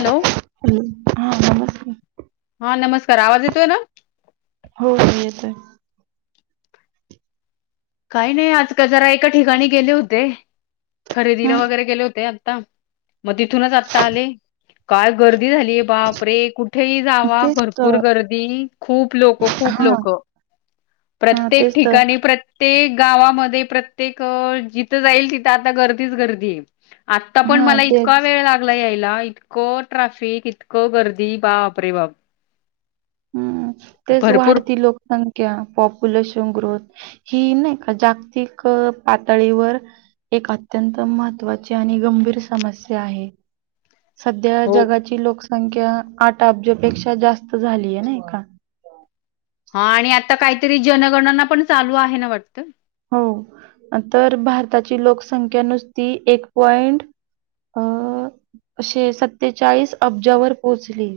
Hello हा नमस्कार हा नमस्कार आवाज येतोय ना हो येत काही नाही आज का जरा एका ठिकाणी गेले होते खरेदीला हम्म वगैरे गेले होते मग तिथूनच आता आले काय गर्दी झालीय बाप रे कुठ कुठेही जावा तेच भरपूर तर गर्दी खूप लोक खूप हा लोक हा प्रत्येक तेच तर ठिकाणी प्र्य प्रत्येक गावामध्ये प्रत्येक जिथं जाईल तिथं आता गर्दीच गर्दी आहे आता पण हा मला इतका तेच वेळ लागला आहे इतको ट्राफिक इतको गर्दी बा वापरे बाब हम्म तेच वाढती लोकसंख्या पॉप्युलेशन ग्रोथ हि नाही का जागतिक पातळीवर एक अत्यंत महत्त्वाची आणि गंभीर समस्या आहे सध्या हो जगाची लोकसंख्या आठ अब्जपेक्षा जास्त झालीय ना एका हा आणि आता काहीतरी जनगणना पण चालू आहे ना वाटत हो तर भारताची लोकसंख्या नुसती एक पॉइंट [unintelligible] असे सत्तेचाळीस अब्जावर पोहोचली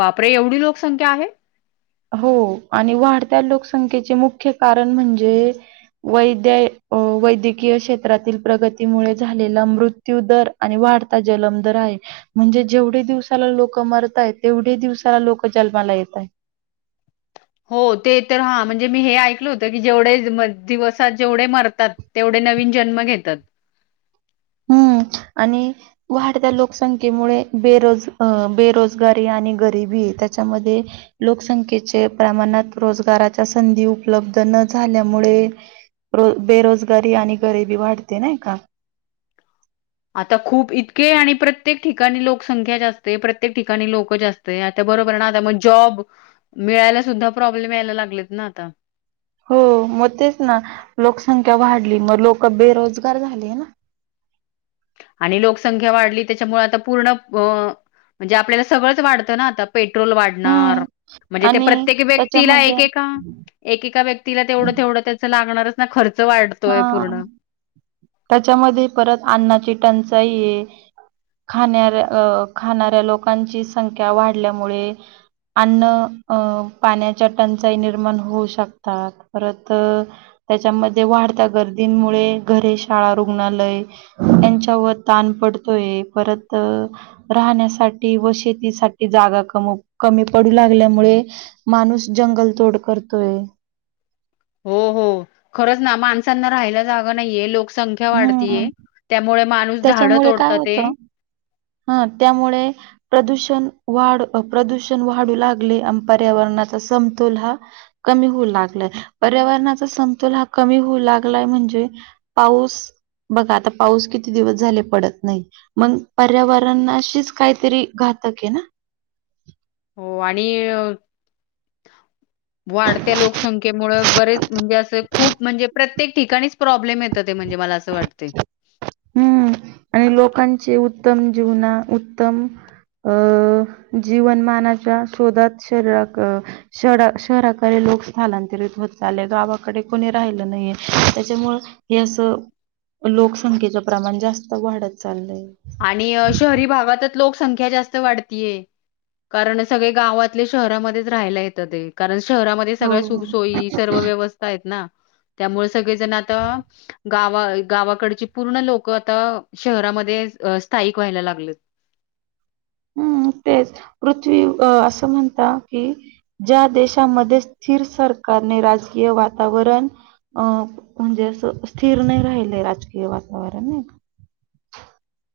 बापरे एवढी लोकसंख्या आहे हो आणि वाढत्या लोकसंख्येचे मुख्य कारण म्हणजे वैद्य अ वैद्यकीय क्षेत्रातील प्रगतीमुळे झालेला मृत्यू दर आणि वाढता जन्म दर आहे म्हणजे जेवढे दिवसाला लोक मरताय तेवढे दिवसाला लोक जन्माला येतय हो ते तर हा म्हणजे मी हे ऐकल होत की जेवढे दिवसात जेवढे मरतात तेवढे नवीन जन्म घेतात हम्म आणि वाढत्या लोकसंख्येमुळे बेरोजगारी आणि गरीबी त्यामध्ये लोकसंख्ये प्रमाणात रोजगाराच्या संधी उपलब्ध झाल्यामुळे बेरोजगारी आणि गरबी वाढते नाही का आता खूप इतके आणि प्रत्येक ठिकाणी लोकसंख्या जास्तते प्रत्येक ठिकाणी लोक जास्त आता बरोबर ना आता, मग जॉब मिळायला सुद्धा समस्या यायला लागलेत ना आता हो मग तेच ना लोकसंख्या वाढली मग लोक बेरोजगार झाले ना आणि लोकसंख्या वाढली त्याच्यामुळे आता पूर्ण म्हणजे आपल्याला सगळंच वाढतं ना आता पेट्रोल वाढणार हम्म म्हणजे ते आणि प्रत्येक व्यक्तीला त्याच्यामध्ये एकेका एकेका व्यक्तीला तेवढं तेवढं त्याच लागणारच ना, खर्च वाढतोय हा पूर्ण. त्याच्यामध्ये परत अन्नाची टंचाई आहे खाण्याऱ्या अ खाणाऱ्या लोकांची संख्या वाढल्यामुळे अन्न अं पाण्याच्या टंचाई निर्माण होऊ शकतात परत त्याच्यामध्ये वाढत्या गर्दींमुळे घरे शाळा रुग्णालय यांच्यावर ताण पडतोय परत राहण्यासाठी व शेतीसाठी जागा कमी पडू लागल्या माणूस जंगल तोड करतोय. हो- हो खरच ना माणसांना राहायला जागा नाहीये लोक. संख्या हम्म, वाढतीय त्यामुळे माणूस झाड तोडत ते ह त्यामुळे प्रदूषण वाढ प्रदूषण वाढू लागले पर्यावरण समतोल हा कमी होऊ लागलाय पर्यावरणाचा समतोल हा कमी होऊ लागलाय. म्हणे पाऊस बघा आता पाऊस किती दिवस झाले पडत नाही मग पर्यावरणाशीच काहीतरी घातक आहे ना. हो आणि वाढत्या लोकसंख्येमुळे बरेच म्हणजे अस खूप म्हणजे प्रत्येक ठिकाणीच समस्या येत आहे. ते म्हणजे मला असं वाटं हम्म आणि लोकांची उत्तम जीवना उत्तम अ जीवनमानाच्या शोधात शहरा लोक स्थलांतरित होत चालले, गावाकडे कोणी राहिलं नाहीे त्याच्यामुळे हे असं. लोकसंख्येचं प्रमाण जास्त वाढत चाललंय. आणि शहरी भागातच लोकसंख्या जास्त वाढत आहे. कारण सगळे गावातले शहरामध्येच राहायला येत आहेत कारण शहरामध्ये हो. सगळ्या सुखसोयी सर्व व्यवस्था आहेत ना. त्यामुळे सगळेजण आता गावा गावाकडचे पूर्ण लोक आता शहरामध्ये स्थायिक व्हायला लागले आहेत. हम्म पृथ्वी अस म्हणतात की ज्या देशामध्ये स्थिर सरकार राजकीय वातावरण अ म्हणजे अस स्थिर नाही राहिलं राजकीय वातावरण वर नाही. [inaudible]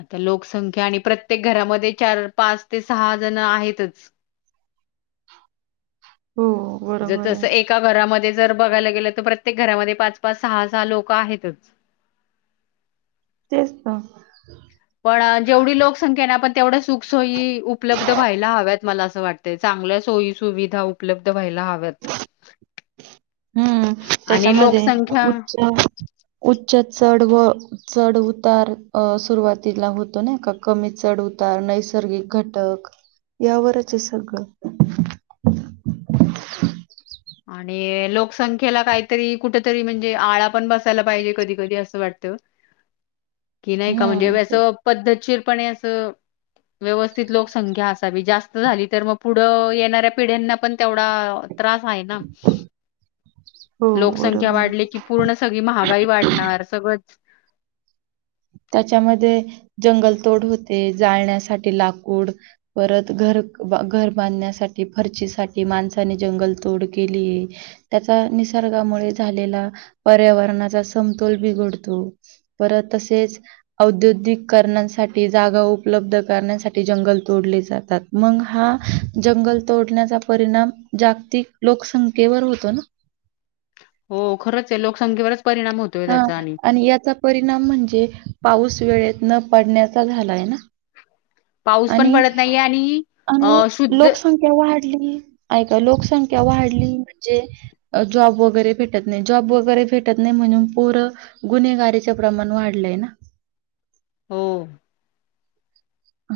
आता लोकसंख्या आणि प्रत्येक घरामध्ये चार पाच ते सहा जण आहेतच. हो ज बरोबर आहे. तस एका घरामध्ये जर बघायला गेलं तर प्रत्येक घरामध्ये पाच पाच सहा सहा लोक आहेतच. तेस्त तेच तर मग माप पण जेवढी लोकसंख्या ना आपण तेवढ्या सुखसोयी उपलब्ध व्हायला हव्यात मला असं वाटतंय चांग चांगल्या सोयी सुविधा उपलब्ध व्हायला हव्यात. हम्म आणि त्याच्यामध्ये लोकसंख्या उच्च च व चढ उतार सुरुवातीला होतो ना का कमी चढ उतार. नैसर्गिक घटक यावरच सगळं. [inaudible] आणि लोकसंख्येला काहीतरी कुठ तरी म्हणजे आळा पण बसायला पाहिजे कधी कधी असं वाटतं. कि नाही का म्हणजे हम्म ते- वसं पद्धतशीरपणे असं व्यवस्थित लोकसंख्या असावी जास्त झाली तर मग पुढं येणाऱ्या पिढ्यांना पण तेवढा त्रास आहे ना. हो लोकसंख्या बरोबर वाढली की पूर्ण सगळी महागाई वाढणार सगळं. त्याच्यामध्ये जंगलतोड होते. जाळण्यासाठी लाकूड परत घर घर बांधण्यासाठी फर्चीसाठीठी माणसा ज तोड के त्या निसर्गामुळे झाले पर्यावरणा समतोल बिघडतो परत तसेच औद्योगिक करण्यासाठी जागा उपलब्ध करण्यासाठी जंगल तोडले जातात मग हा जंगल तोडण्याचा परिणाम जागतिक लोकसंख्येवर होतो ना. हो खरच आहे लोकसंख्येवरच परिणाम होतोय हा त्याचा आणि याचा परिणाम म्हणजे पाऊस. वेळेत न पडण्याचा झालाय ना. पाऊस पण आणि पडत नाहीये आणि आणि अ शुद्ध लोकसंख्या वाढ. लोकसंख्या वाढली म्हणजे जॉब वगरे भेटत नाही जॉगे भेटत नाही म्हण पर गुन्हेगारीच्या प्रमाण वाढलंय ना. होमम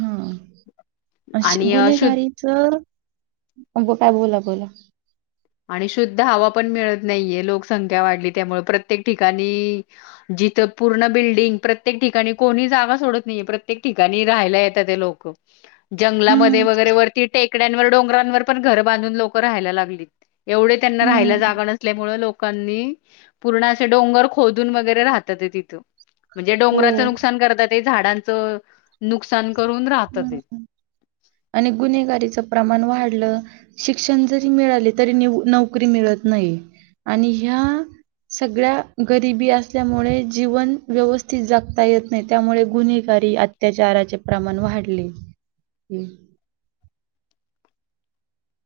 हा अ आणि शुद्ध गुन्हेगारीच अ काय बोला बोला आणि शुद्ध हवा पण मिळत नाहीये लोकसंख्या वाढली त्यामुळे प्रत्येक ठिकाणी इथे प्रत्येक ठिकाणी बिल्डिंग जागा सोडत नाही प्रत्येक ठिकाणी लोक राहिला येत आहेत जंगलामध्ये हं, वगैरे वरती टेकड्यांवर डोंगरांवर पण घरं बांधून लोकं राहायला लागली एवढे त्यांना राहायला हं, जागा नसल्यामुळे लोकांनी पूर्ण असे डोंगर खोदून वगैरे राहतात तिथं म्हणजे हो. डोंगराचं नुकसान करतात झाडांच आणि गुन्हेगारीचं प्रमाण वाढलं शिक्षण जरी मिळाले तरी नोकरी मिळत नाही आणि ह्या सगळ्या गरिबी असल्यामुळे जीवन व्यवस्थित जागता येत नाही त्यामुळे गुन्हेग अत्याचाराचे प्रमाण वाढले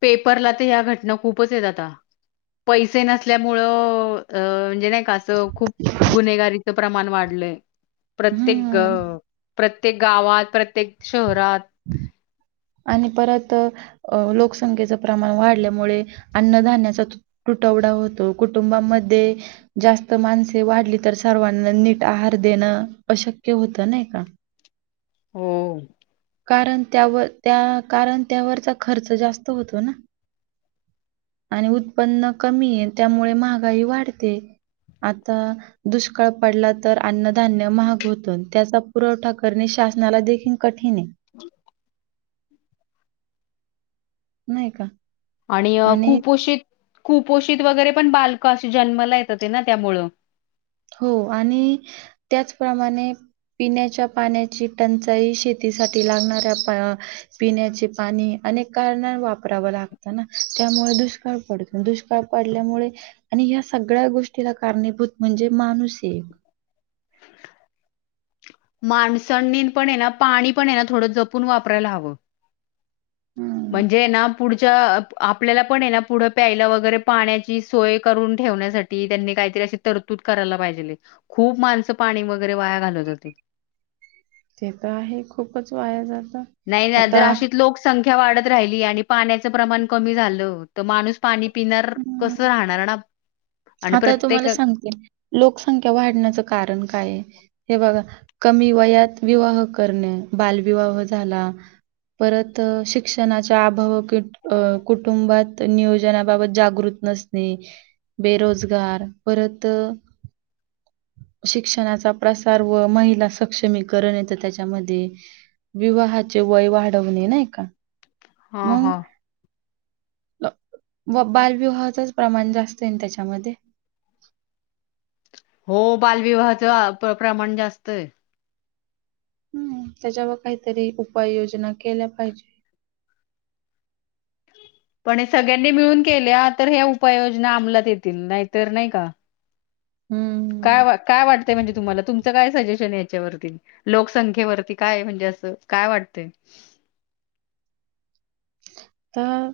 पेपरला तर ह्या घटना खूपच आहेतेत आता पैसे नसल्यामुं म्हणजे नाही खूप गुन्गारीच प्रमाण वाढय प्रत्येक हम्म प्रत्येक गावात प्रत्येक शहरात आणि परत अ लोकसंख्येचं प्रमाण वाढल्यामुळे अन्नधान्याचा तुटवडा होतो कुटुंबामध्ये जास्त माणसे वाढली तर सर्वांना नीट आहार देणं अक शक होत नाही का हम कारण त्यावर त्या कारण त्यावरचा खर्च जास्त होतो ना आणि उत्पन्न कमी आहे त्यामुळे महागाई वाढते आता दुष्काळ पडला तर अन्नधान्य महाग होत त्याचा पुरवठा करणे श ासनाला देखील कठीण आहे हम् नाही का आणि कुपोषित कुपोषित वगैरे पण बालक अशी जन्मला येत होते ना त्यामुळ हो आणि त्याचप्रमाणे पिण्याच्या पाण्याची टंचाई शेतीसाठी लागणाऱ्या पिण्याचे पाणी अनेक कारण वापरावं लागतं ना त्यामुळे दुष्काळ पडतो दुष्काळ पडल्यामुळे आणि ह्या सगळ्या गोष्टीला कारणीभूत म्हणजे माणूस एक माणसणने पण ना पाणी पण ना थोडं जपून वापरायला हवं हम्म म्हणजे ना पुढच्या आपल्याला पण ना पुढं प्यायला वगैरे पाण्याची सोय करून ठेवण्यासाठी त्यांनी काहीतरी अशी तरतूद करायला पाहिजे खूप माणसं पाणी वगैरे वाया घालत होते ते तर आहे खूपच वाया जात नाही नाही दर अशीित लोकसंख वाढत राहिली आणि पाण्याचं प्रमाण कमी झालं तर माणू पाणी स्पिनर कसं हम्म राहणार ना आणि आता प्रत्येक तुम्हाला सांगते लोकसंख्या वाढण्याचं कारण काय आहे हे बघा कमी वयात विवाह करणे बालविवाह झाला परत शिक्षणाच्या अभव कुटुंबात नियोजनाबाबत जागृत नसणे बेरोजगार परत शिक्षणाचा प्रसार व महिला सक्षमीकरण येत त्याच्यामध्ये विवाहाचे वय वाढवणे नाही का हा हा बालविवाहाचच प्रमाण जास्त त्याच्यामध्ये हो बालविवाहाच प्रमाण जास्त आहे हम्म त्याच्यावर काहीतरी उपाययोजना केल्या पाहिजे ह पण सगळ्यांनी मिळून केल्या तर ह उपाययोजना अमलात येतील नाहीतर नाही का काय हं, वा काय वाटत म्हणजे तुम्हाला तुमचं काय सजेशन याच्यावरती लोकसंख्येवरती काय म्हणजे असं काय वाटतं [unintelligible] तर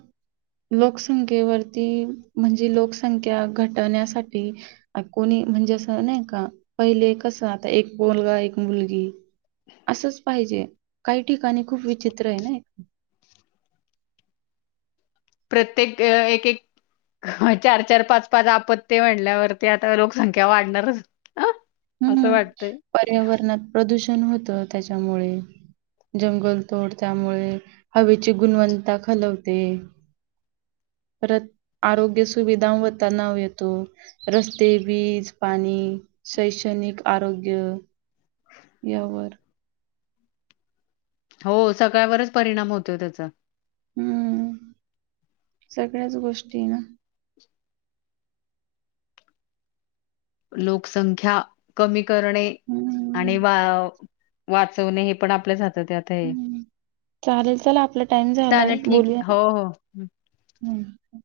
लोकसंख्येवरती म्हणजे लोकसंख्या घटवण्यासाठी कोणी म्हणजे असं नाही का पहिले कस आता एक बोलगा एक मुलगी असंच पाहिजे काही ठिकाणी खूप विचित्र आहे ना एक प्रत्येक एक एक चार चार पाच पाच आपत्ती म्हणल्यावरती आता लोकसंख्या वाढणारच असं हं. वाटतंय पर्यावरणात प्रदूषण होतं त्याच्यामुळे जंगल तोड त्यामुळे हवेची गुणवत्ता खालवते परत आरोग्य सुविधा होता नाव येतो रस्ते वीज पाणी शैक्षणिक आरोग्य यावर हो सकाळवरच परिणाम होतो त्याचा हम्म सगळ्याच गोष्टी ना [unintelligible] लोकसंख्या कमी करणे हम्म. आणि वा वाचवणे हे पण आपल्याात हम् चालेल चला आपला टाइम झालाय चालेल ठीक बोलूया आहे. हो हो हम्म